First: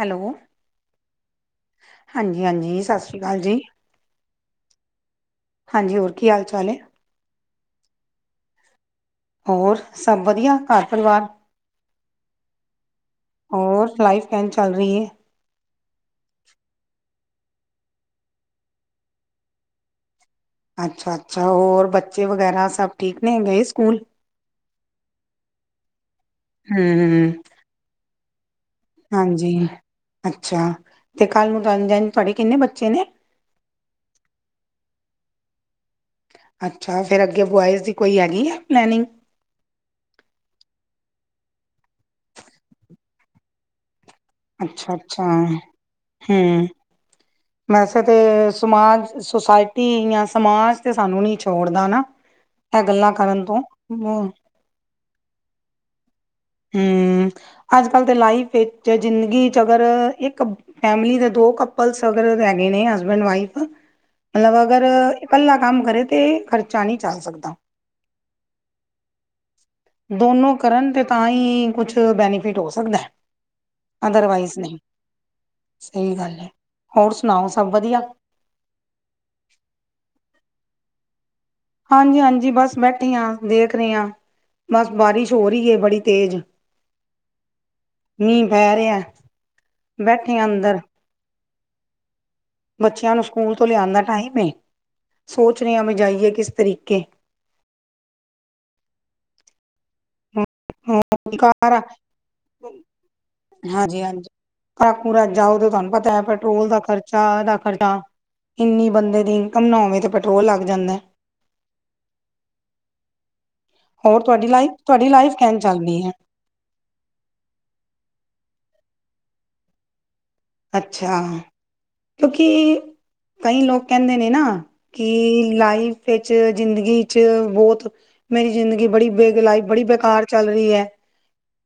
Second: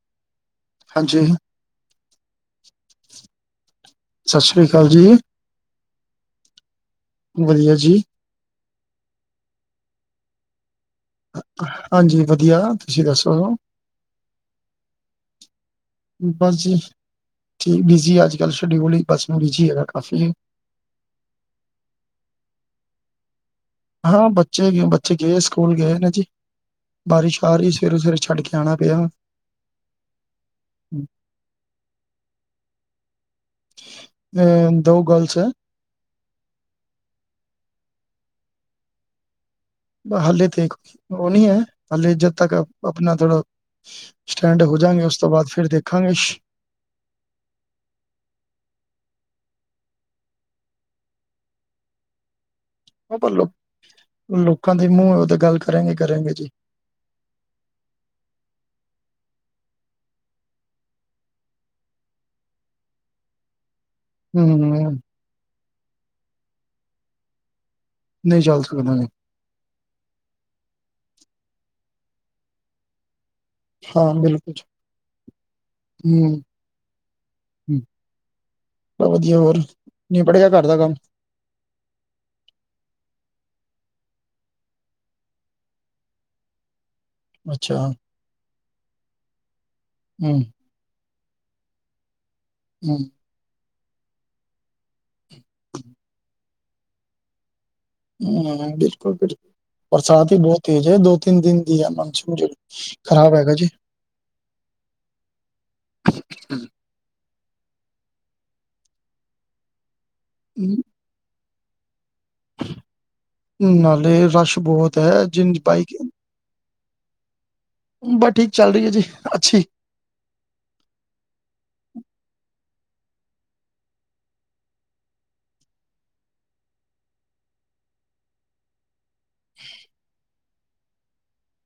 Hello. ਹਾਂਜੀ। ਹਾਂਜੀ-ਹਾਂਜੀ ਸਸਸ਼੍ਰੀ ਅਕਾਲ ਜੀ। ਸਸ ਸ਼੍ਰੀ ਅਕਾਲ ਜੀ। ਹਾਂਜੀ, ਹੋਰ ਕੀ ਹਾਲ-ਚਾਲ ਹੈ? ਵਧੀਆ ਜੀ। ਹੋਰ ਸਭ ਵਧੀਆ? ਘਰ-ਪਰਿਵਾਰ। ਹਾਂਜੀ, ਵਧੀਆ ਤੁਸੀਂ ਦੱਸੋ? ਹੋਰ ਲਾਈਫ ਕਹਿਨ ਚੱਲ ਰਈ ਐ? ਬਸ ਜੀ ਠੀਕ ਬਿਜੀ ਅੱਜਕੱਲ ਸ਼ਡਿਊਲ ਹੀ ਬੱਸ ਜੀ ਬਿਜੀ ਹੈਗਾ ਕਾਫੀ ਅੱਛਾ-ਅੱਛਾ ਹੋਰ ਬੱਚੇ ਵਗੈਰਾ ਸਭ ਠੀਕ ਨੇ ਗਏ ਸਕੂਲ ਹਾਂ, ਬੱਚੇ-ਬੱਚੇ ਗਏ ਸਕੂਲ ਗਏ ਨੇ ਜੀ। ਹਮ ਬਾਰਿਸ਼ ਆ ਰਹੀ ਸਵੇਰੇ-ਸਵੇਰੇ ਛੱਡ ਕੇ ਆਣਾ ਪਿਆ। ਹਾਂਜੀ ਅੱਛਾ ਤੇ ਕੱਲ ਨੂੰ ਤੁਨੂੰ ਜਣ ਤੁਆਡੇ ਕਿੰਨੇ ਬੱਚੇ ਨੇ? ਅ ਦੋ ਗਰਲ ਐ। ਅੱਛਾ ਫੇਰ ਅੱਗੇ ਬੋਆਇਜ਼ ਦੀ ਕੋਈ ਹੈਗੀ ਏ ਪਲੈਨਿੰਗ? ਹਾਲੇ ਤੇ ਉਹ ਨ੍ਹੀਂ ਐ ਹਾਲੇ ਜਦ ਤੱਕ ਆਪਣਾ ਥੋੜਾ ਸਟੈਂਡ ਅੱਛਾ ਹੋਜਾਂਗੇ ਉਸ ਅੱਛਾ ਤੋਂ ਬਾਅਦ ਫਿਰ ਦੇਖਾਂਗੇ। ਹਮ ਵੈਸੇ ਤੇ ਸਮਾਜ ਸੁਸਾਇਟੀ ਜਾਂ ਸਮਾਜ ਤੇ ਸਾਨੂੰ ਨੀ ਛੋੜਦਾ ਨਾਂ। ਏ ਗੱਲਾਂ ਉਹ ਪਰ ਕਰਨ ਲੋ ਤੋਂ। ਲੋਕਾਂ ਦੀ ਮੂੰਹ ਓ ਤੇ ਗੱਲ ਕਰਨਗੇ ਕਰੇਂਗੇ ਜੀ। ਹਂ, ਅੱਜ-ਕਲ ਦੇ ਲਾਈਫ ਇੱਚ ਜ਼ਿੰਦਗੀ ਚ ਅਗਰ ਇੱਕ ਫੈਮਿਲੀ ਦੇ ਦੋ ਕੱਪਲਸ ਅਗਰ ਹੈਗੇ ਨੇ ਹਸਬੈਂਡ ਵਾਈਫ ਮਤਲਬ ਅਗਰ ਹੂੰ। ਇਕੱਲਾ ਕੰਮ ਕਰੇ ਤੇ ਖ਼ਰਚਾ ਨਈਂ ਚੱਲ ਸਕਦਾ। ਨਈਂ ਚਲ ਸਕਦਾ ਨੀਂ। ਦੋਨੋਂ ਕਰਨ ਤੇ ਤਾਂ ਈ ਕੁਛ ਬੈਨੀਫਿਟ ਹੋ ਸਕਦਾ ਐ। ਹਾਂ ਬਿਲਕੁਲ, ਅਦਰਵਾਈਜ਼ ਨਹੀਂ ਸਹੀ ਗੱਲ ਐ। ਹੂੰ। ਹੋਰ ਸੁਣਾਓ ਸਭ ਵਧੀਆ। ਬਹ ਵਧੀਆ ਹੋਰ ਨਿਬੜ ਗਿਆ ਘਰ ਦਾ ਕੰਮ। ਹਾਂਜੀ ਹਾਂਜੀ ਬਸ ਬੈਠੈ ਆਂ, ਦੇਖ ਰੇ ਆਂ। ਬਸ ਬਾਰਿਸ਼ ਹੋ ਰੀ ਏ ਬੜੀ ਤੇਜ਼। ਅੱਛਾ ਮੀਂਅ ਬਹਿ ਰਿਆ, ਬੈਠੇ ਹੂੰ ਆਂ ਅੰਦਰ। ਹੂੰ ਬੱਚਿਆਂ ਨੂੰ ਸਕੂਲ ਤੋਂ ਲਿਆਣ ਦਾ ਟਾਈਮ ਏ, ਸੋਚ ਰੇ ਆਂ ਬਈ ਜਾਈਏ ਕਿਸ ਤਰੀਕੇ। ਹਂ, ਬਿਲਕੁਲ-ਬਿਲਕੁਲ। ਬਰਸਾਤ ਵੀ ਬੋਤ ਤੇਜ਼ ਐ, ਦੋ-ਤਿੰਨ ਦਿਨ ਕਾਰ ਦੀ ਆ ਮੌਸੂਮ ਜੇੜੀ, ਖ਼ਰਾਬ ਹੈਗਾ ਜੀ। ਜੀ ਹਾਂਜੀ। ਪੂਰਾ ਜਾਓ ਤੇ ਤੁਹਾਨੂੰ ਪਤਾ ਹੈ ਪੈਟਰੋਲ ਦਾ ਖਰਚਾ। ਚਾਹ ਦਾ ਖਰਚਾ ਇੰਨੀ ਬੰਦੇ ਦੀ ਇਨਕਮ ਨਾ ਹੋਵੇ ਤੇ ਪੈਟਰੋਲ ਲੱਗ ਨ- ਜਾਂਦਾ। ਹੋਰ ਨਾਲੇ ਤੁਹਾਡੀ ਰਸ਼ ਲਾਈਫ ਬਹੁਤ ਤੁਹਾਡੀ ਹੈ ਲਾਈਫ ਜਿੰਜ ਕਹਿਣ ਬਾਈਕ ਚੱਲਦੀ ਹੈ ਬਸ ਠੀਕ ਚੱਲ ਰਹੀ ਹੈ ਜੀ, ਅੱਛੀ। ਅੱਛਾ, ਤੌ ਕਿ ਕਈ ਲੋਕ ਕਹਿੰਦੇ ਨੇ ਨਾ ਕਿ ਲਾਈਫ ਵਿੱਚ, ਜ਼ਿੰਦਗੀ 'ਚ ਬਹੁਤ ਮੇਰੀ ਜ਼ਿੰਦਗੀ ਬੜੀ ਬੇਗ ਲਾਈਫ ਬੜੀ ਬੇਕਾਰ ਚੱਲ ਰਹੀ ਹੈ,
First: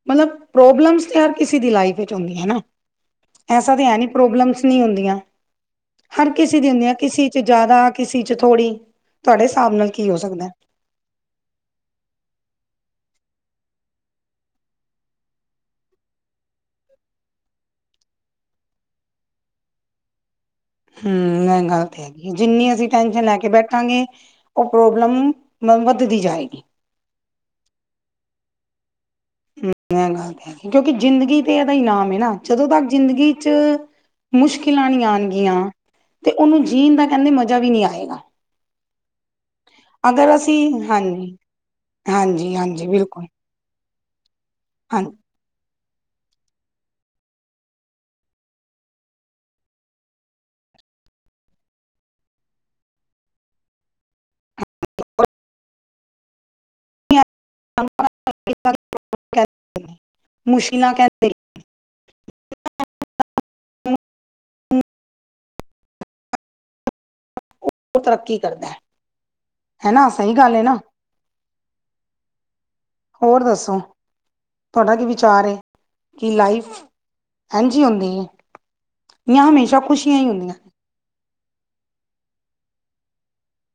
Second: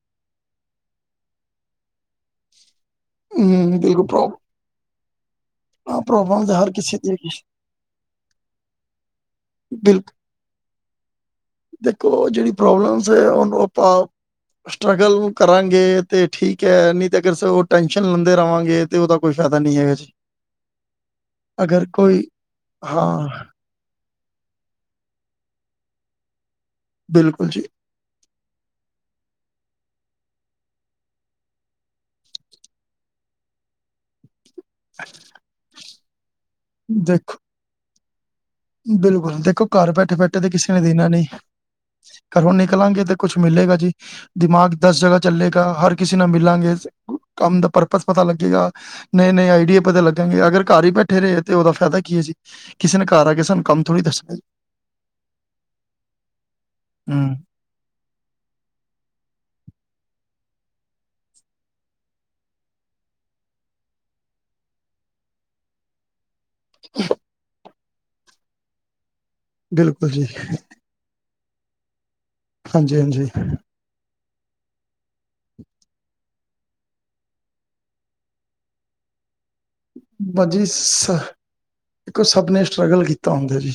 ਮਤਲਬ ਪ੍ਰੋਬਲਮਸ ਤੇ ਹਰ ਕਿਸੇ ਦੀ ਲਾਈਫ ਵਿੱਚ ਹੁੰਦੀ ਹੈ ਨਾ। ਐਸਾ ਹੂੰ ਤਾਂ ਹੈ ਬਿਲਕੁਲ ਨਹੀਂ, ਪ੍ਰੋਬ ਪ੍ਰੋਬਲਮਸ ਨਹੀਂ ਹੁੰਦੀਆਂ। ਹਰ ਕਿਸੇ ਦੀ ਹੁੰਦੀਆ, ਕਿਸੇ 'ਚ ਜ਼ਿਆਦਾ, ਕਿਸੇ 'ਚ ਥੋੜੀ - ਤੁਹਾਡੇ ਹਿਸਾਬ ਨਾਲ ਕੀ ਬਿਲਕੁਲ ਹੋ ਸਕਦਾ? ਦੇਖੋ, ਜਿਹੜੀ ਪ੍ਰੋਬਲਮਸ ਹੈ, ਉਹਨੂੰ ਆਪਾਂ ਸਟਰਗਲ ਕਰਾਂਗੇ ਤੇ ਠੀਕ ਹੈ, ਨਹੀਂ ਤਾਂ ਅਗਰ ਅਸੀ ਹੋਰ ਟੈਨਸ਼ਨ ਲੈਂਦੇ ਰਵਾਂਗੇ ਤੇ ਉਹਦਾ ਕੋਈ ਫਾਇਦਾ ਨਹੀਂ ਹੈਗਾ ਜੀ। ਹਮ, ਐ ਗੱਲ ਅਗਰ ਤੇ ਕੋਈ ਹੈਗੀ, ਜਿੰਨੀ ਅਸੀਂ ਟੈਨਸ਼ਨ ਹਾਂ ਲੈ ਕੇ ਬੈਠ ਣਗੇ ਉਹ ਪ੍ਰੋਬਲਮ ਵੱਧਦੀ ਜਾਏਗੀ। ਬਿਲਕੁਲ ਜੀ। ਇਹ ਗੱਲ ਤੇ ਹੈਗੀ ਕਿਉਂਕਿ ਜ਼ਿੰਦਗੀ ਤੇ ਇਹਦਾ ਹੀ ਨਾਮ ਹੈ ਨਾ, ਜਦੋਂ ਤੱਕ ਜ਼ਿੰਦਗੀ 'ਚ ਮੁਸ਼ਕਿਲਾਂ ਨਹੀਂ ਆਓਣਗੀਆਂ, ਤੇ ਉਹਨੂੰ ਜੀਣ ਦਾ ਕਹਿੰਦੇ ਦੇਖੋ ਮਜ਼ਾ ਵੀ ਨਹੀਂ ਆਏਗਾ। ਬਿਲਕੁਲ, ਦੇਖੋ! ਘਰ ਅਗਰ ਬੈਠੇ-ਬੈਠੇ ਤੇ ਕਿਸੇ ਨੇ ਅਸੀਂ ਦੇਣਾ ਨਹੀਂ। ਹਾਂਜੀ ਘਰੋਂ ਹਾਂਜੀ ਹਾਂਜੀ ਨਿਕਲਾਂਗੇ ਤੇ ਬਿਲਕੁਲ ਕੁੱਛ ਮਿਲੇਗਾ ਜੀ, ਦਿਮਾਗ ਦਸ ਜਗ੍ਹਾ ਚੱਲੇਗਾ ਹਰ ਕਿਸੇ ਨਾਲ ਮਿਲਾਂਗੇ, ਕੰਮ ਦਾ ਪਰਪਸ ਪਤਾ ਲੱਗੇਗਾ। ਨਹੀਂ-ਨਹੀਂ ਆਈਡੀਏ ਪਤਾ ਲੱਗਣਗੇ ਅਗਰ ਕਾਰ ਈ ਬੈਠੇ ਰਹੇ ਤੇ ਓਦਾ ਫਾਯਦਾ ਕੀ ਏ ਜੀ ਕਿਸੇ ਨੇ ਕਾਰ ਆ ਕੇ ਸਾਨੂੰ ਕੰਮ ਥੋੜ੍ਹੀ ਦੱਸਣਾ ਹੂੰ। [unintelligible] ਮੁਸ਼ੀਨਾ ਕੈਤੇ। ਹ ਓ ਤਰੱਕੀ ਕਰਦਾ ਹੈਨਾ ਬਿਲਕੁਲ ਜੀ, ਸਹੀ ਗੱਲ ਏ ਨਾ। ਹਾਂਜੀ-ਹਾਂਜੀ। ਹੋਰ ਦੱਸੋ ਤੁਆਡਾ ਕੀ ਵਿਚਾਰ ਏ ਕਿ ਲਾਈਫ ਇੰਝ ਹੁੰਦੀ ਏ। ਯਾ ਹਮੇਸ਼ਾ ਪਾਜੀ ਸ ਕੋ ਸਭ ਨੇ ਸਟ੍ਰਗਲ ਕੀਤਾ ਹੁੰਦਾ ਜੀ।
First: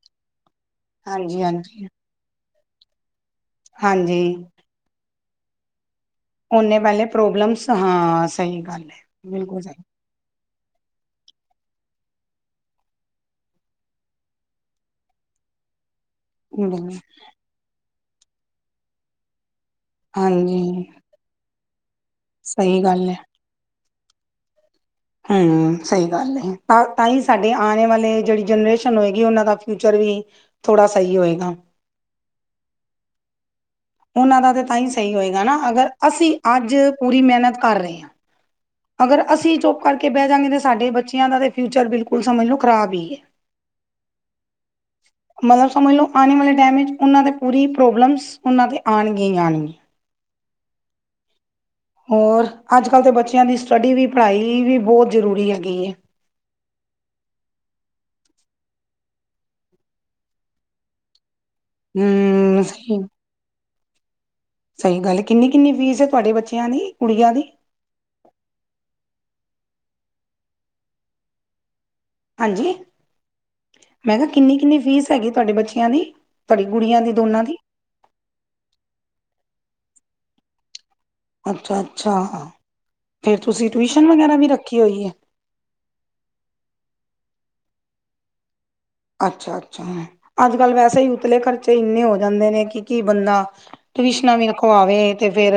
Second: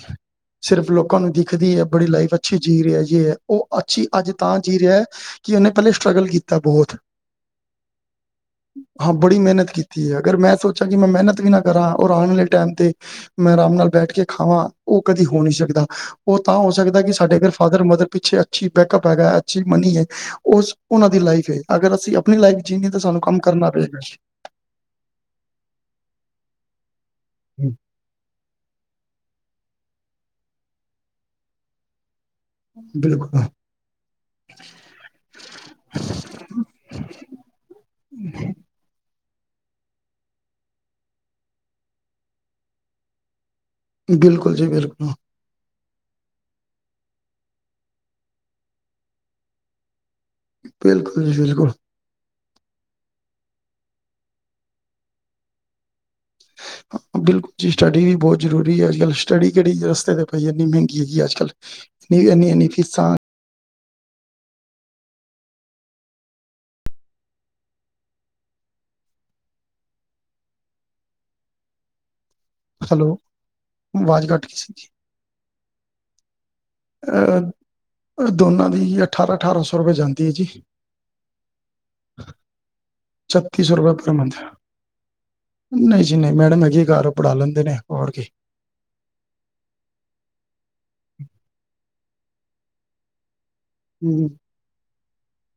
ਸਿਰਫ ਲੋਕਾਂ ਨੂੰ ਹਾਂਜੀ ਦਿਖਦੀ ਐ ਹਾਂਜੀ ਬੜੀ ਲਾਈਫ ਅੱਛੀ ਜੀ ਰਿਆ ਯੇ ਐ ਓ ਅੱਛੀ ਹਾਂਜੀ ਅੱਜ ਤਾਂ ਜੀ ਰੇਆ ਕਿ ਓਨੇ ਪੈਲੇ ਸਟ੍ਰਗਲ ਕੀ ਓਨੇ ਪੈਲੇ ਪ੍ਰੋਬਲਮਸ ਹਾਂ ਸਹੀ ਗੱਲ ਏ ਬਿਲਕੁਲ ਸਈ। ਤੇ ਅਗਰ ਮੈਂ ਸੋਚਾਂ ਕਿ ਮੈਂ ਮੈਨਤ ਵੀ ਨਾ ਕਰਾਂ ਔਰ ਆਣ ਵਾਲੇ ਟੈਮ ਤੇ ਮੈਂ ਰਾਮ ਨਾਲ ਬੈਠ ਕੇ ਖਾਵਾਂ ਓ ਕਦੀ ਹੋ ਨੀ ਸਕਦਾ। ਓ ਤਾਂ ਹੋ ਸਹੀ ਸਕਦਾ ਕਿ ਸਾਡੇ ਕਾਰ ਫਾਦਰ-ਮਦਰ ਪਿੱਛੇ ਅੱਛੀ ਬੈਕਅੱਪ ਹੈਗਾ। ਅਸੀਂ ਮਨੀ ਏ ਓ ਹਾਂਜੀ ਓਨਾਂ ਦੀ ਲਾਈਫ ਏ ਅਗਰ ਅਸੀਂ ਆਪਣੀ ਲਾਈਫ ਸਹੀ ਜੀਨੀ ਏ ਤਾਂ ਗੱਲ ਹੈ ਸਾਨੂੰ ਕੰਮ ਕਰਨਾ ਪਏਗਾ ਜੀ। ਹੂੰ ਸਈ ਗੱਲ ਏ ਤਾਂ ਤਾਂ ਈ ਸਾਡੇ ਆਣੇ ਵਾਲੇ ਜੇੜੀ ਜਨਰੇਸ਼ਨ ਹੋਏਗੀ ਬੀ ਓਨਾਂ ਦਾ ਫਿਊਚਰ ਵੀ ਥੋੜਾ ਸਈ ਹੋਏਗਾ। ਬਿਲਕੁਲ। ਓਨਾਂ ਦਾ ਤਾਂ ਤਾਂ ਹੀ ਸਹੀ ਹੋਏਗਾ ਨਾ ਅਗਰ ਅਸੀਂ ਅੱਜ ਪੂਰੀ ਮੇਹਨਤ ਕਰ ਰਹੇ ਹਾਂ। ਅਗਰ ਅਸੀਂ ਚੁੱਪ ਕਰਕੇ ਬੈ ਜਾਂਗੇ ਤਾਂ ਸਾਡੇ ਬੱਚਿਆਂ ਦਾ ਤਾਂ ਫਿਊਚਰ ਬਿਲਕੁਲ ਸਮਝ ਲੋ ਖ਼ਰਾਬ ਈ ਏ। [unintelligible] [inaudible] ਬਿਲਕੁਲ ਜੀ ਬਿਲਕੁਲ। ਮਤਲਬ ਸਮਝ ਲੋ ਆਣੇ ਵਾਲੇ ਟੈਮ ਚ ਓਨਾਂ ਦੀ ਪੂਰੀ ਪ੍ਰੋਬਲਮਸ ਉਹਨਾਂ ਤੇ ਆਣਗੀਆਂ ਈ ਆਣਗੀਆਂ। ਬਿਲਕੁਲ ਜੀ ਬਿਲਕੁਲ‌। ਔਰ ਅੱਜ-ਕੱਲ੍ਹ ਤੇ ਬੱਚਿਆਂ ਦੀ ਸਟੱਡੀ ਵੀ ਪੜ੍ਹਾਈ ਵੀ ਬੋਤ ਜ਼ਰੂਰੀ ਹੈਗੀ ਏ। [unintelligible] [inaudible] ਬਿਲਕੁਲ ਜੀ ਸਟੱਡੀ ਵੀ ਬੋਤ ਜ਼ਰੂਰੀ ਏ ਅੱਜ-ਕੱਲ੍ਹ ਸਟੱਡੀ ਕੇੜੀ ਰਸਤੇ ਤੇ ਪਈ ਏ ਏਨੀ ਮੇੰਗੀ ਹੈਗੀ ਆ ਅੱਜ-ਕੱਲ੍ਹ। ਨੀਗ ਹਮ ਏਨੀ-ਏਨੀ ਸਹੀ ਫੀਸਾਂ ਸਹੀ ਗੱਲ ਏ ਕਿੰਨੀ-ਕਿੰਨੀ ਫੀਸ ਏ ਤੁਹਾਡੇ ਬੱਚਿਆਂ ਦੀ ਕੁੜੀਆਂ ਦੀ? ਹਾਂਜੀ ਹੈਲੋ, ਮੈਂ ਆਵਾਜ਼ ਕੇਹਾ ਕੱਟ ਗਈ ਸੀ। ਕਿੰਨੀ-ਕਿੰਨੀ ਫੀਸ ਹੈਗੀ ਤੁਹਾਡੇ ਬੱਚਿਆਂ ਦੀ ਤੁਹਾਡੀ ਗੁੜੀਆਂ ਦੀ ਦੋਨਾਂ ਅ ਦੀ ਦੋਨਾਂ ਦੀ ਅਠਾਰਾਂ-ਅਠਾਰਾਂ ਸੌ ਰੁਪਏ ਜਾਂਦੀ ਏ ਜੀ। ਅੱਛਾ-ਅੱਛਾ ਫਿਰ ਤੁਸੀਂ ਟਿਊਸ਼ਨ ਵਗੈਰਾ ਵੀ ਰੱਖੀ ਹੋਈ ਏ। ਨਈ ਜੀ ਨਈ ਮੈਡਮ ਹੈਗੇ ਕਾਰ ਓ ਪੜ੍ਹਾ ਲੈਂਦੇ ਨੇ ਹੋਰ ਕਿ ਅੱਛਾ-ਅੱਛਾ ਅੱਜ-ਕੱਲ ਵੈਸੇ ਈ ਉਤਲੇ ਖਰਚੇ ਇੰਨੇ ਹੋ ਜਾਂਦੇ ਨੇ ਕਿ ਕੀ ਬੰਦਾ ਹੂੰ ਟਿਊਸ਼ਨਾਂ ਵੀ ਰਖਵਾਵੇ ਤੇ ਫੇਰ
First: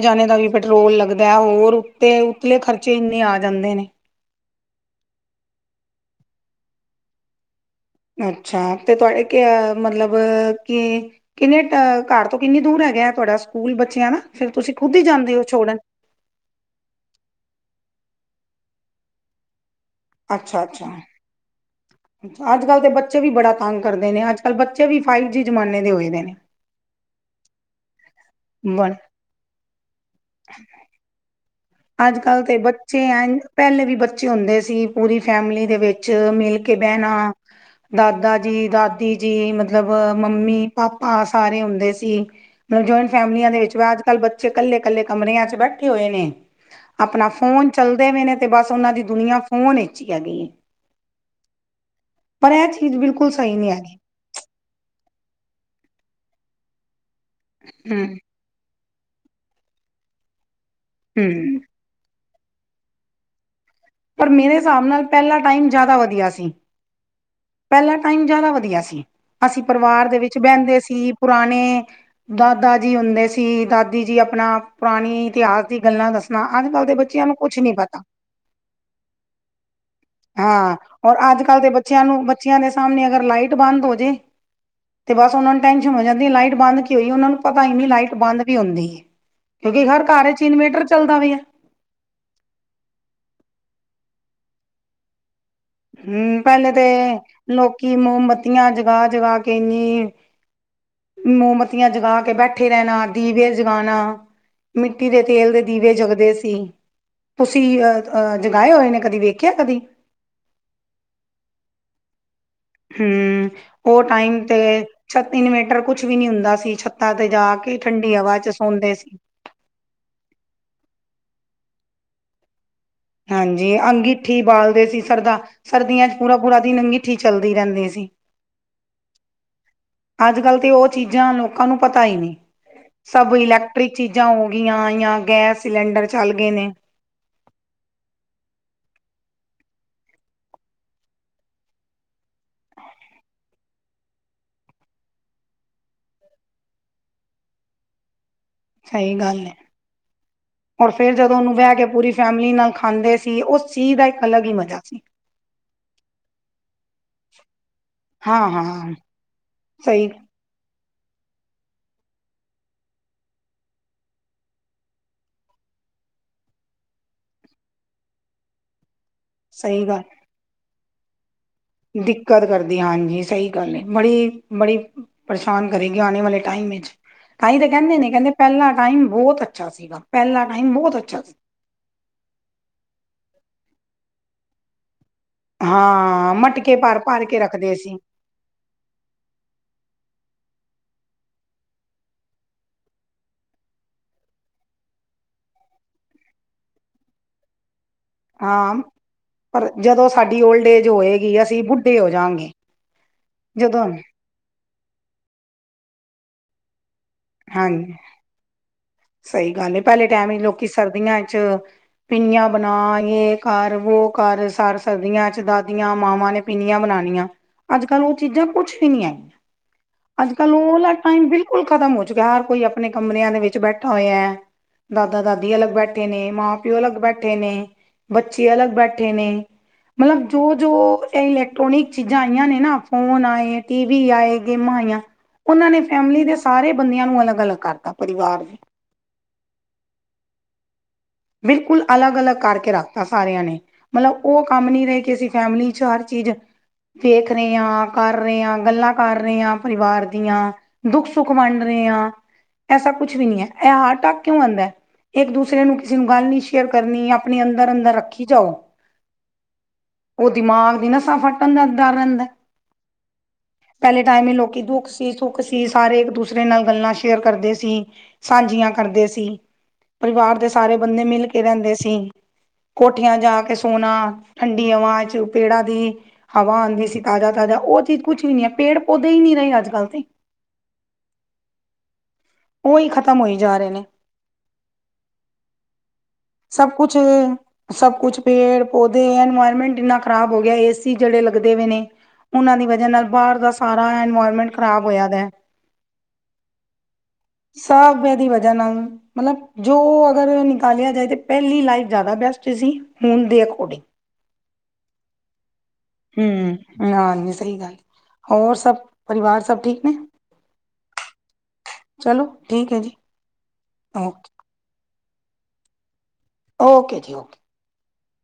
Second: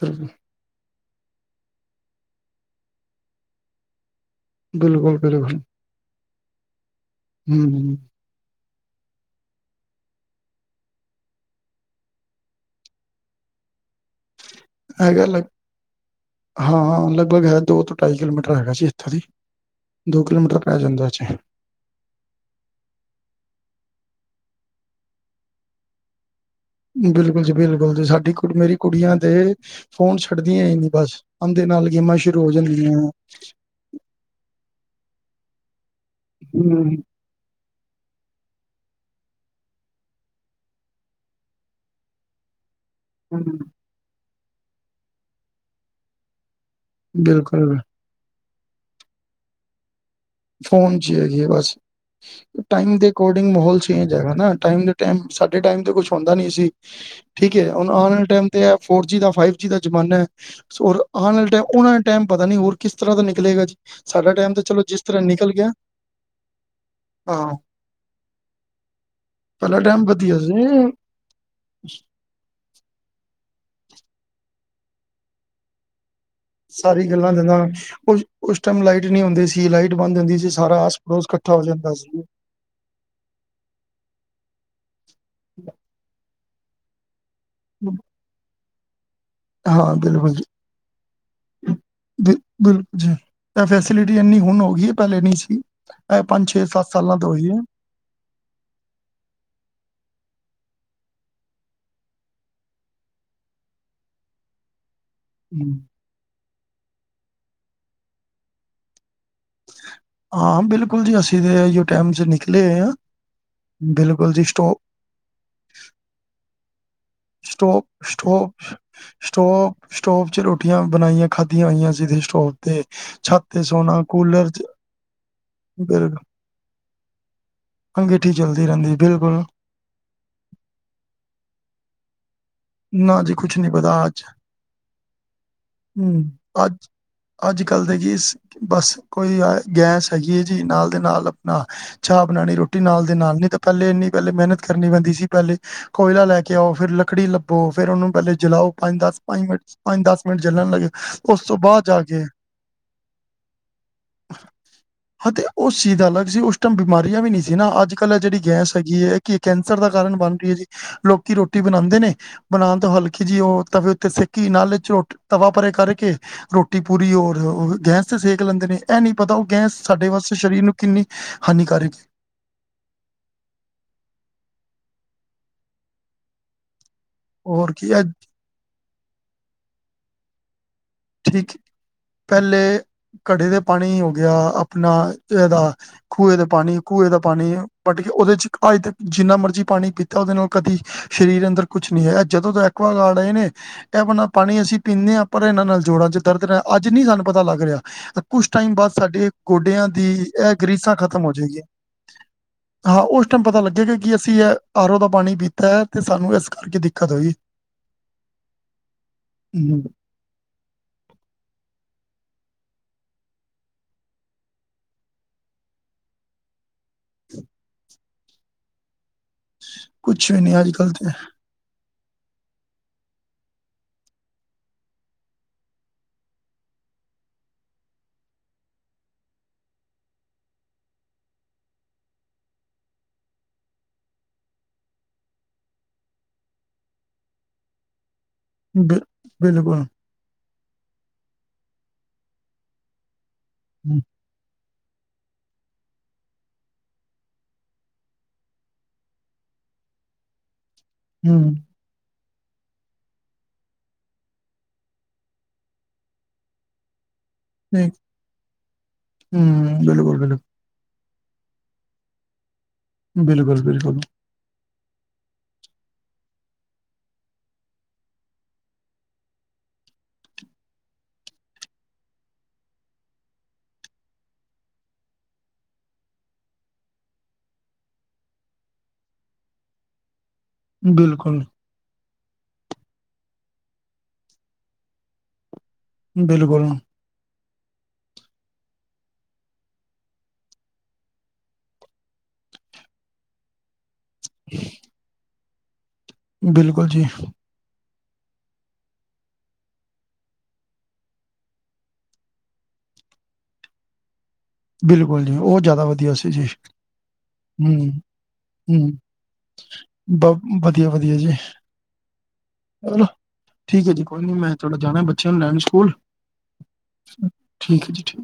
ਫਿਰ ਦਾ ਵੀ ਪੈਟਰੋਲ ਲੱਗਦਾ ਹੋਰ ਉੱਤੇ ਉਤਲੇ ਖਰਚੇ ਇੰਨੇ ਆ ਜਾਂਦੇ ਨੇ। ਬਿਲਕੁਲ-ਬਿਲੁਕੁਲ। ਹੂੰ। ਅੱਛਾ ਤੇ ਤੁਆਡੇ ਮਤਲਬ ਕੀ ਕਿੰਨੇ ਅ ਕਾਰ ਤੋਂ ਕਿੰਨੀ ਦੂਰ ਹੈਗਾ ਤੁਆਡਾ ਸਕੂਲ ਬੱਚਿਆਂ ਦਾ ਫੇਰ ਤੁਸੀਂ ਖੁਦ ਹੀ ਜਾਂਦੇ ਓ ਛੋੜਨ ਹਾਂ-ਹਾਂ ਲਗਭਗ ਹੈ ਦੋ ਤੋਂ ਢਾਈ ਕਿਲੋਮੀਟਰ ਹੈਗਾ ਜੀ ਇੱਥੇ ਦੀ ਦੋ ਕਿਲੋਮੀਟਰ ਪੈ ਜਾਂਦਾ ਜੀ। ਅੱਜ-ਕੱਲ੍ਹ ਦੇ ਬੱਚੇ ਵੀ ਬੜਾ ਤੰਗ ਕਰਦੇ ਨੇ ਅੱਜ-ਕੱਲ੍ਹ ਬੱਚੇ ਵੀ ਫਾਈਵ ਜੀ ਜ਼ਮਾਨੇ ਦੇ ਹੋਏ ਨੇ। ਬਿਲਕੁਲ ਜੀ- ਬਿਲਕੁਲ ਜੀ ਸਾਡੀ ਕੁੜ ਮੇਰੀ ਬ ਕੁੜੀਆਂ ਤੇ ਫੋਨ, ਛੱਡਦੀਆਂ ਹੀ ਨਈ ਬਸ ਅੰਧੇ ਨਾਲ, ਗੇਮਾਂ ਅੱਜ ਸ਼ੁਰੂ ਕੱਲ੍ਹ ਹੋ ਤੇ ਬੱਚੇ ਜਾਂਦੀਆਂ ਐ ਪਹਿਲੇ ਵੀ ਬੱਚੇ ਹੁੰਦੇ ਸੀ। ਪੂਰੀ ਫੈਮਿਲੀ ਦੇ ਵਿੱਚ, ਮਿਲ ਕੇ ਹੂੰ ਬਹਿਣਾ ਦਾਦਾ ਜੀ, ਦਾਦੀ ਜੀ, ਮਤਲਬ ਮੰਮੀ -ਪਾਪਾ ਸਾਰੇ ਹੁੰਦੇ ਸੀ। ਮਤਲਬ, ਜਆਇੰਟ ਫੈਮਲੀਆਂ ਹੂੰ ਦੇ ਵਿੱਚ ਵ ਅੱਜ -ਕੱਲ੍ਹ ਬੱਚੇ ਕੱਲੇ -ਕੱਲੇ ਕਮਰਿਆਂ ਚ ਬੈਠੇ ਹੋਏ ਨੇ, ਆਪਣਾ ਫੋਨ ਬਿਲਕੁਲ ਚੱਲਦੇ ਪਏ ਨੇ, ਤੇ ਬਸ ਉਹਨਾਂ ਦੀ ਦੁਨੀਆਂ, ਫੋਨ ਵਿੱਚ ਹੀ ਹੈਗੀ ਏ ਫੋਨ ਚ ਹੈਗੀ ਆ ਬਸ, ਪਰ ਇਹ ਚੀਜ਼ ਟਾਈਮ ਦੇ ਬਿਲਕੁਲ ਅਕੋਰਡਿੰਗ ਸਹੀ ਨਹੀਂ ਮਾਹੋਲ ਹੈਗੀ ਚੇਜ਼ ਹੈਗਾਨਾ ਟਾਈਮ ਦੇ ਟਾਈਮ ਸਾਡੇ ਟਾਈਮ ਤੇ ਕੁਛ ਹੁੰਦਾ ਨਈ ਸੀ, ਠੀਕ ਹੁਣ ਹੂੰ ਆਉਣ ਵਾਲੇ ਟਮ ਫੋਰ ਜੀ, ਦਾ ਫਾਈਵ ਜੀ ਦਾ ਜ਼ਮਾਨਾ, ਸੋਂ ਆਉਣ ਵਾਲੇ ਹੂੰ ਟਾਈਮ ਉਹਨਾਂ ਟਾਈਮ, ਪਤਾ ਨਈ ਹੋਰ ਕਿਸ ਤਰ੍ਹਾਂ ਦਾ ਨਿਕਲੇਗਾ, ਜੀ ਪਰ ਸਾਡਾ ਮੇਰੇ ਟਾਈਮ ਤਾਂ ਚਲੋ ਹਿਸਾਬ ਜਿਸ ਨਾਲ ਤਰ੍ਹਾਂ ਪਹਿਲਾ ਨਿਕਲ ਟਾਈਮ, ਗਿਆ ਜ਼ਿਆਦਾ ਵਧੀਆ ਸੀ। ਹਾਂ, ਪਹਿਲਾਾਂ ਟਾਈਮ, ਜ਼ਿਆਦਾ ਵਧੀਆ ਸੀ। ਅਸੀਂ ਪਹਿਲਾ ਟਾਈਮ ਪਰਿਵਾਰ ਦੇ ਵਿੱਚ, ਵਧੀਆ ਬਹਿੰਦੇ ਸੀ ਪੁਰਾਣੇ ਦਾਦਾ ਜੀ ਹੁੰਦੇ ਸੀ। ਦਾਦੀ ਜੀ, ਆਪਣਾ ਪੁਰਾਣੀ ਇਤਿਹਾਸ, ਦੀ ਗੱਲਾਂ ਦੱਸ ਨਾ, ਅੱਜ -ਕੱਲ ਦੇ ਸਾਰੀ ਬੱਚਿਆਂ ਗੱਲਾਂ ਨੂੰ ਕੁਛ ਨਾਲ ਨੀ ਪਤਾ ਉਸ ਉਸ ਟਾਈਮ, ਲਾਈਟ ਨਹੀਂ ਹੁੰਦੀ ਸੀ। ਲਾਈਟ ਬੰਦ ਹੁੰਦੀ ਸੀ, ਹਾਂ ਸਾਰਾ ਆਸ ਔਰ -ਪੜੋਸ ਅੱਜ ਇਕੱਠਾ ਕੱਲ੍ਹ ਹੋ ਦੇ ਜਾਂਦਾ ਬੱਚਿਆਂ ਸੀ। ਨੂੰ ਬੱਚਿਆਂ ਦੇ ਸਾਹਮਣੇ, ਅਗਰ ਲਾਈਟ ਬੰਦ ਹੋ ਜੇ ਅਤੇ ਬਸ ਉਹਨਾਂ ਨੂੰ, ਟੈਂਨਸ਼ਨ ਹੋ ਜਾਂਦੀ ਹੈ ਲਾਈਟ ਬੰਦ, ਕੀ ਹੋਈ ਉਹਨਾਂ ਨੂੰ ਪਤਾ ਹੀ ਨਈ ਲਾਈਟ ਬੰਦ ਵੀ ਹੁੰਦੀ ਏ, ਕਿਉਂਕਿ ਹਾਂ, ਹਰ ਘਰ ਵਿੱਚ, ਇਨਵੇਟਰ ਚੱਲਦਾ ਪਿਆ ਬ ਬਿਲਕੁਲ ਜੀ, ਫੈਸਿਲਿਟੀ ਇੰਨੀ ਹੁਣ ਹੋ ਗਈ ਹੈ ਪਹਿਲੇ ਨਹੀਂੀ ਸੀ ਇਹ ਹਮ, ਪਹਿਲੇ ਤੇ ਸਾਲਾਂ ਤੋਂ ਹੋਈ ਹੈ। ਲੋਕੀ, ਮੋਮਬੱਤੀਆਂ ਜਗਾ -ਜਗਾ ਕੇ ਇੰਨੀ ਮੋਮਤੀਆਂ ਜਗਾ ਕੇ ਬੈਠੇ ਰਹਿਣਾ, ਦੀਵੇੇ ਜਗਾਉਣਾ ਮਿੱਟੀ ਦੇ ਤੇਲ ਦੇ, ਹਮ। ਦੀਵੇ ਜਗਦੇ ਸੀ। ਤੁਸੀ ਅਹ ਜਗਾਏ ਹੋਏ ਨੇ, ਕਦੀ ਵੇਖਿਆ ਕਦੀ ਹਾਂ ਬਿਲਕੁਲ ਜੀ, ਅਸੀਂ ਤੇ ਟਾਈਮ ਚ ਨਿਕਲੇ ਹੋਏ ਆ, ਹਮ, ਉਹ ਬਿਲਕੁਲ ਟਾਈਮ ਜੀ ਤੇ, ਸਟੋ ਛ ਇਨਵੇਟਰ ਕੁਛ ਵੀ ਨੀ ਹੁੰਦਾ ਸੀ। ਤਦ ਜਾ ਕੇ, ਠੰਡੀ ਹਵਾ ਚ ਸੌਦੇ ਸੀ। ਸਟੋਵ- ਸਟੋਵ 'ਚ ਰੋਟੀਆਂ ਬਣਾਈਆਂ ਖਾਧੀਆਂ ਹੋਈਆਂ ਸੀ ਸਟੋਵ ਤੇ ਛਤ ਹਾਂਜੀ ਸੋਨਾ ਅੰਗੀਠੀ ਕੂਲਰ ਚ ਬਾਲਦੇ ਸੀ ਕੀ ਚੱਲਦੀ ਰਹਿੰਦੀ ਏ ਅਗਿੱਠੀ ਚੱਲਦੀ ਰਹਿੰਦੀ ਬਿਲਕੁਲ ਅੱਜ- ਕੱਲ੍ਹ ਤੇ ਉਹ ਚੀਜ਼ਾਂ ਲੋਕਾਂ ਨੂੰ, ਪਤਾ ਹੀ ਨਹੀਂ ਨਾ ਜੀ ਸਭ ਕੁਛ ਨੀ ਇਲੈਕਟ੍ਰਿਕ ਪਤਾ ਅੱਜ ਚੀਜ਼ਾਂ ਹੋ ਗਈਆਂ, ਜਾਂ ਗੈਸ ਸਿਲੰਡਰ ਹੂੰ ਚੱਲ ਗਏ ਨੇ ਅੱਜ ਅੱਜ- ਕੱਲ੍ਹ ਦੇ ਕੀ ਬਸ ਕੋਈ, ਗੈਸ ਹੈਗੀ ਹੈ ਜੀ, ਨਾਲ ਦੇ ਨਾਲ ਆਪਣਾ ਚਾਹ ਬਣਾਉਣੀ, ਰੋਟੀ ਨਾਲ ਦੇ ਨਾਲ, ਨਹੀਂ ਤਾਂ ਪਹਿਲੇ ਇੰਨੀ ਪਹਿਲੇ ਮਿਹਨਤ, ਕਰਨੀ ਪੈਂਦੀ ਸੀ ਪਹਿਲੇ ਕੋਇਲਾ ਲੈ ਕੇ ਆਓ, ਫੇਰ ਲੱਕੜੀ ਲੱਭੋ, ਫੇਰ ਉਹਨੂੰ ਪਹਿਲੇ ਜਲਾ ਸਹੀ ਗੱਲ ਹੈ, ਲੱਗੇ ਰ ਫੇਰ ਜਦੋਂ ਉਸ ਉਹਨੂੰ ਤੋਂ ਬਹਿ ਬਾਅਦ ਕੇ ਜਾ ਪੂਰੀ ਫੈਮਲੀ, ਨਾਲ ਖਾਂਦੇ ਸੀ। ਉਸ ਚੀ ਬੈਂਕ ਅਲੱਗ ਹੀ ਮਜ਼ਾ ਸੀ। ਹ ਤੇ ਉਹ ਚੀਜ਼ ਅਲੱਗ ਸੀ, ਉਸ ਟਾਈਮ ਬਿਮਾਰੀਆਂ ਵੀ ਨਹੀ ਸੀ ਨਾ, ਅੱਜ ਕੱਲ ਜਿਹੜੀ ਹਾਂ ਗੈਸ ਹਾਂ ਹੈਗੀ ਐ ਕੀ ਕੈਂਸਰ ਦਾ ਸਹੀ ਕਾਰਨ, ਬਣ ਰਹੀ ਹੈ ਜੀ, ਲੋਕੀ ਰੋਟੀ ਬਣਾਉਂਦੇ ਨੇ ਪਰਾਤ ਵੱਲ ਖਿਚੀ ਉਹ ਤਵੇ ਉੱਤੇ ਸੇਕੀ, ਨਾਲ ਚੋ ਤਵਾ ਭਰੇ ਕਰਕੇ ਰੋਟੀ ਪੂਰੀ, ਹੋਰ ਗੈਸ ਤੇ ਸੇਕ ਲੈਂਦੇ ਨੇ ਇਹ ਨਹੀਂ ਪਤਾ, ਉਹ ਗੈਸ ਸਹੀ ਗੱਲ ਸਾਡੇ ਵਾਸਤੇ ਸਰੀਰ ਨੂੰ, ਕਿੰਨੀ ਹਾਨੀਕਾਰਕ ਹੈ। ਦਿੱਕਤ ਕਰਦੀ ਹਾਂਜੀ, ਸਹੀ ਗੱਲ ਏ, ਬੜੀ- ਬੜੀ ਪਰੇਸ਼ਾਨ ਕਰੇਗੀ, ਆਣੇ ਵਾਲੇ ਟਾਈਮ ਵਿੱਚ ਤਾਂ ਹੀ ਹੋਰ ਕੀ ਕਹਿੰਦੇ ਇਹ ਨੇ, ਕਹਿੰਦੇ ਪਹਿਲਾ ਟਾਈਮ ਬਹੁਤ ਅੱਛਾ ਸੀਗਾ, ਪਹਿਲਾ ਟਾਈਮ ਬਹੁਤ ਅੱਛਾ ਸੀ। ਪਹਿਲੇ, ਘੜੇ ਦੇ ਪਾਣੀ ਹੋ ਗਿਆ, ਆਪਣਾ ਇਹਦਾ ਹਾਂ ਖੂਹੇ ਦਾ ਮਟਕੇ ਪਾਣੀ, ਭਰ ਕੂਏ ਦਾ ਭਰ ਕੇ ਪਾਣੀ ਰੱਖਦੇ ਸੀ ਪਟ ਕੇ ਉਹਦੇ ਚ ਪਾਈਦੇ ਆ। ਜਿੰਨਾ ਮਰਜ਼ੀ ਪਾਣੀ ਪੀਤਾ, ਉਹਦੇ ਨਾਲ ਕਦੇ ਸਰੀਰ ਅੰਦਰ ਕੁਛ ਨਹੀਂ ਹੈਗਾ, ਐ ਜਦੋਂ ਤੋਂ ਐਕੁਆਗਾਰਡ ਆਏ ਨੇ ਇਹ ਬਨਾ ਪਾਣੀ ਅਸੀਂ ਪੀਂਦੇ ਆ, ਪਰ ਇਹਨਾਂ ਨਾਲ ਜੋੜਾਂ ਚ ਦਰਦ ਰਿਹਾ। ਅੱਜ ਨੀ ਸਾਨੂੰ ਪਤਾ ਲੱਗ ਰਿਹਾ। ਕੁਛ ਟਾਈਮ ਹਾਂ ਬਾਅਦ, ਸਾਡੇ ਪਰ ਗੋਡਿਆਂ ਜਦੋਂ ਦੀ ਸਾਡੀ ਇਹ ਓਲਡ ਏਜ ਗ੍ਰਿਸਾਂ ਖਤਮ ਹੋ ਹੋਏਗੀ ਅਸੀਂ ਜਾਣਿਆਂ। ਬੁੱਢੇ ਹੋ ਜਾਗੇ ਹਾਂ, ਉਸ ਟਾਈਮ ਪਤਾ ਜਦੋਂ ਲੱਗੇਗਾ ਕਿ ਅਸੀਂ ਇਹ ਆਰੋ ਦਾ ਪਾਣੀ ਪੀਤਾ ਐ ਤੇ ਸਾਨੂੰ ਇਸ ਕਰਕੇ ਦਿੱਕਤ ਹੋਈ। ਹਾਂਜੀ। ਸਹੀ ਗੱਲ ਐ, ਹਮ ਪਹਿਲੇ ਟਾਈਮ ਲੋਕੀ ਸਰਦੀਆਂ ਚ ਪਿੰਨੀਆਂ ਬਣਾ ਯੇ ਕਰ, ਵੋ ਕਰ, ਸਰ ਸਰਬਦੀਆਂ ਚ ਦਾਦੀਆਂ, ਮਾਵਾਂ ਨੇ ਪੀਨੀਆਂ ਬਣਾਉਣੀਆਂ। ਅੱਜ ਕੱਲ ਉਹ ਚੀਜ਼ਾਂ ਕੁੱਛ ਵੀ ਨਹੀਂ ਐ। ਕੁਛ ਅੱਜ ਵੀ ਕੱਲ ਓ ਨੀ ਵਾਲਾ ਤੇ ਟਾਈਮ ਬਿਲਕੁਲ ਖ਼ਤਮ ਹੋ ਚੁੱਕਿਆ, ਹਰ ਕੋਈ ਆਪਣੇ ਕਮਰਿਆਂ ਦੇ ਵਿੱਚ ਬੈਠ ਬਠਾ ਹੋਇਆ। ਦਾਦਾ-ਦਾਦੀ ਅਲੱਗ ਬੈਠੇ ਨੇ, ਮਾਂ- ਪਿਓ ਅਲੱਗ ਬੈਠੇ ਨੇ। ਬੱਚੇ ਅਲੱਗ ਬੈਠੇ ਨੇ। ਮਤਲਬ ਜੋ-ਜੋ ਇਹ ਇਲੈਕਟ੍ਰੋਨਿਕ ਚੀਜ਼ਾਂ ਆਈਆਂ ਨੇ, ਨਾ ਫ਼ੋਨ ਆਏ, ਟੀ ਵੀ ਆਏ। ਗੇਮਾਂ ਆਈਆਂ, ਉਹਨਾਂ ਨੇ ਫੈਮਿਲੀ ਦੇ ਸਾਰੇ ਬੰਦਿਆਂ ਨੂੰ ਅਲੱਗ-ਅਲੱਗ ਕਰਤਾ ਪਰਿਵਾਰ ਦੇ। ਬ ਬਿਲਕੁਲ। ਬਿਲਕੁਲ, ਅਲੱਗ-ਅਲੱਗ ਕਰਕੇ ਰੱਖਤਾ ਸਾਰਿਆਂ ਨੇ ਮਲਬ ਉਹ ਕੰਮ ਨੀ ਰਹੇ ਕੇ, ਅਸੀਂ ਫੈਮਿਲੀ ਚ ਹਰ ਚੀਜ਼ ਵੇਖ ਰਹੇ ਆ, ਕਰ ਰਹੇ ਆ, ਗੱਲਾਂ ਕਰ ਰਹੇ ਆ, ਪਰਿਵਾਰ ਦੀਆਂ। ਦੁੱਖ-ਸੁੱਖ ਹਮ ਵੰਡ ਰਹੇ ਆ। ਐਸਾ ਕੁਛ ਵੀ ਨੀ ਐ, ਇਹ ਹਾਰ ਢੱਕ ਕਿਉਂ ਆਉਂਦਾ? ਇਕ- ਦੂਸਰੇ ਨੂੰ ਕਿਸੇ ਨੂੰ ਗੱਲ ਨੀ ਸ਼ੇਅਰ ਕਰਨੀ। ਆਪਣੇ ਅੰਦਰ-ਅੰਦਰ ਰੱਖੀ ਜਾਓ। ਹੂੰ, ਉਹ ਬਿਲਕੁਲ-ਬਿਲਕੁਲ-ਬਿਲਕੁਲ, ਦਿਮਾਗ ਦੀ ਨਾ ਫੱਟਣ ਦਾ ਡਰ ਰਹਿੰਦਾ। ਬਿਲਕੁਲ। ਪਹਿਲੇ ਟਾਈਮ ਹੀ ਲੋਕੀ ਦੁੱਖ ਸੁੱਖ ਸੀ, ਸਾਰੇ ਇੱਕ ਦੂਸਰੇ ਨਾਲ ਗੱਲਾਂ ਸ਼ੇਅਰ ਕਰਦੇ ਸੀ। ਸਾਂਝੀਆਂ ਕਰਦੇ ਸੀ। ਪਰਿਵਾਰ ਦੇ ਸਾਰੇ ਬੰਦੇ ਮਿਲ ਕੇ ਰਹਿੰਦੇ ਸੀ। ਕੋਠੀਆਂ ਜਾ ਕੇ ਸੋਣਾ, ਠੰਡੀ ਹਵਾ ਚ ਪੇੜਾ ਦੀ। ਹਵਾ ਆਉਂਦੀ ਸੀ, ਤਾਜ਼ਾ-ਤਾਜ਼ਾ ਉਹ ਚੀਜ਼ ਕੁਝ ਵੀ ਨੀ ਐ। ਪੇੜ- ਪੌਦੇ ਹੀ ਨਹੀਂ ਰਹੇ ਅੱਜ ਕੱਲ ਤੇ। ਬਿਲਕੁਲ। ਉਹੀ ਖ਼ਤਮ ਹੋਈ ਜਾ ਰਹੇ ਨੇ। ਸਭ ਕੁੱਛ ਸਭ ਕੁਛ ਪੇੜ-ਪੌਦੇ ਇਨਵਾਇਰਮੈਂਟ ਇੰਨਾ ਖ਼ਰਾਬ ਹੋ ਗਿਆ, ਏਸੀ ਜਿਹੜੇ ਲੱਗਦੇ ਪਏ ਨੇ। ਉਹਨਾਂ ਦੀ ਵਜਾ ਨਾਲ ਬਾਹਰ ਦਾ ਸਾਰਾ ਇਨਵਾਇਰਮੈਂਟ ਖ਼ਰਾਬ ਹੋਇਆ ਵੇਆ। ਬਿਲਕੁਲ ਜੀ। ਸਭ ਓਦੀ ਵਜਾ ਨਾਲ ਮਤਲਬ ਜੋ ਅਗਰ ਨਿਕਾਲਿਆ ਜਾਏ ਤਾਂ ਪਹਿਲੀ ਲਾਈਫ ਜ਼ਿਆਦਾ ਬੈਸਟ ਸੀ, ਹੁਣ ਦੇ ਅਕੋਰਡਿੰਗ। ਬਿਲਕੁਲ ਜੀ, ਉਹ ਜ਼ਿਆਦਾ ਵਧੀਆ ਸੀ ਜੀ ਹਮ ਹਾਂਜੀ ਸਹੀ ਗੱਲ ਹੂੰ। ਹੋਰ ਸਭ ਹੂੰ ਪਰਿਵਾਰ ਸਭ ਠੀਕ ਨੇ ਬ ਵਧੀਆ-ਵਧੀਆ ਜੀ। ਚਲੋ, ਠੀਕ ਹੈ ਜੀ। ਚਲੋ ਠੀਕ ਹੈ ਜੀ, ਕੋਈ ਓਕੇ ਨੀ ਮੈਂ ਥੋੜਾ ਜਾਣਾ ਬੱਚਿਆਂ ਨੂੰ ਲੈਨ ਸਕੂਲ। ਓਕੇ, ਜੀ ਓਕੇ। ਠੀਕ ਹੈ ਜੀ ਠੀਕ।